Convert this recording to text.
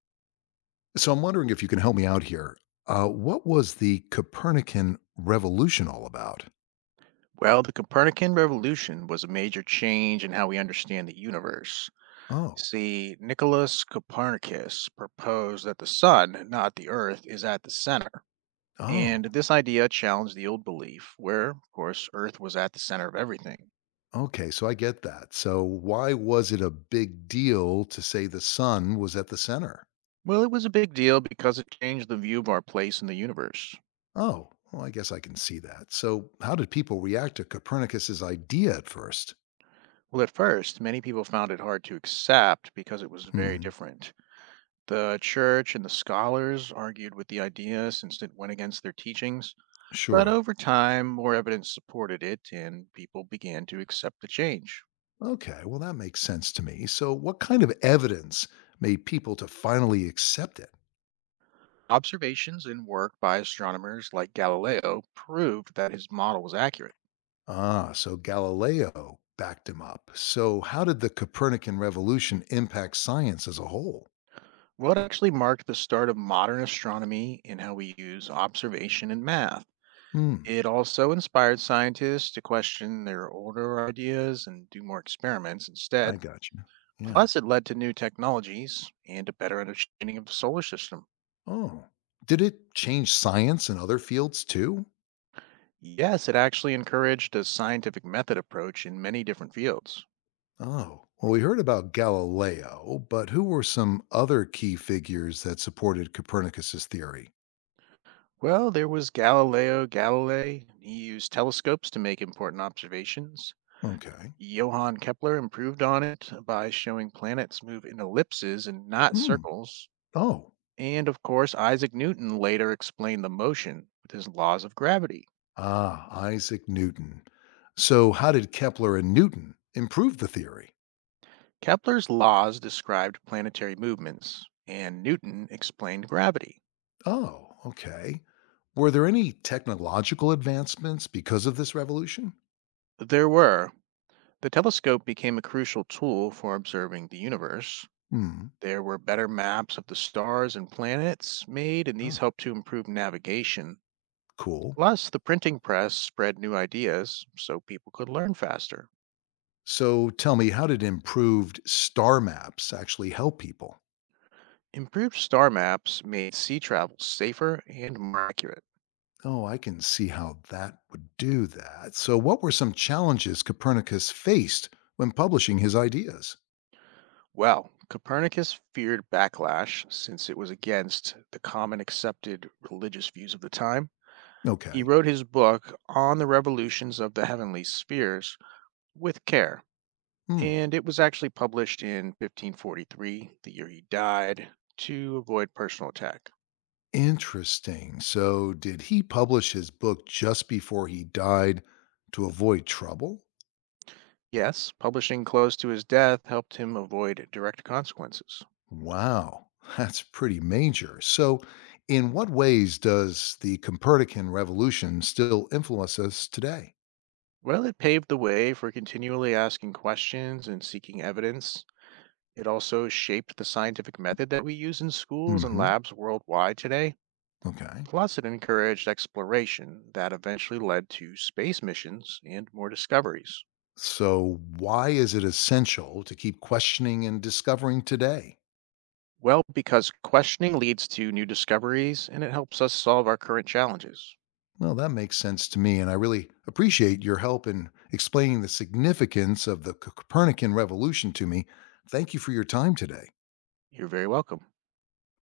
So I'm wondering if you can help me out here. What was the Copernican revolution all about? Well, the Copernican revolution was a major change in how we understand the universe. Oh, See, Nicholas Copernicus proposed that the sun, not the earth, is at the center. And oh, this idea challenged the old belief, where, of course, earth was at the center of everything. okay. So I get that. So why was it a big deal to say the sun was at the center? Well, it was a big deal because it changed the view of our place in the universe. Oh, well, I guess I can see that. So how did people react to Copernicus's idea at first? Well, at first, many people found it hard to accept because it was very Hmm, different. The church and the scholars argued with the idea since it went against their teachings. But sure. over time, more evidence supported it, and people began to accept the change. Okay, well, that makes sense to me. So what kind of evidence made people to finally accept it? Observations and work by astronomers like Galileo proved that his model was accurate. Ah, so Galileo backed him up. So, how did the Copernican revolution impact science as a whole? What actually marked the start of modern astronomy in how we use observation and math? Hmm, It also inspired scientists to question their older ideas and do more experiments I instead. got you. Yeah. Plus, it led to new technologies and a better understanding of the solar system. Oh, did it change science in other fields too? Yes, it actually encouraged a scientific method approach in many different fields. Oh, well, we heard about Galileo, but who were some other key figures that supported Copernicus's theory? Well, there was Galileo Galilei. He used telescopes to make important observations. Okay. Johann Kepler improved on it by showing planets move in ellipses and not Hmm. circles. Oh, And of course, Isaac Newton later explained the motion with his laws of gravity. ah, Isaac Newton. So, how did Kepler and Newton improve the theory? Kepler's laws described planetary movements, and Newton explained gravity. Oh, okay. Were there any technological advancements because of this revolution? There were. The telescope became a crucial tool for observing the universe. Hmm. There were better maps of the stars and planets made, and these Oh, helped to improve navigation. cool. Plus, the printing press spread new ideas so people could learn faster. So tell me, how did improved star maps actually help people? Improved star maps made sea travel safer and more accurate. Oh, I can see how that would do that. So, what were some challenges Copernicus faced when publishing his ideas? Well, Copernicus feared backlash since it was against the common accepted religious views of the time. He Okay. wrote his book on the revolutions of the heavenly spheres with care, Hmm. and it was actually published in 1543, the year he died, to avoid personal attack. Interesting. So, did he publish his book just before he died to avoid trouble? Yes, publishing close to his death helped him avoid direct consequences. Wow, that's pretty major. So, in what ways does the Copernican revolution still influence us today? While it paved the way for continually asking questions and seeking evidence, it also shaped the scientific method that we use in schools and Hmm. labs worldwide today. Okay. Plus, it encouraged exploration that eventually led to space missions and more discoveries. So, why is it essential to keep questioning and discovering today? Well, because questioning leads to new discoveries and it helps us solve our current challenges. Well, that makes sense to me, and I really appreciate your help in explaining the significance of the Copernican revolution to me. Thank you for your time today. You're very welcome.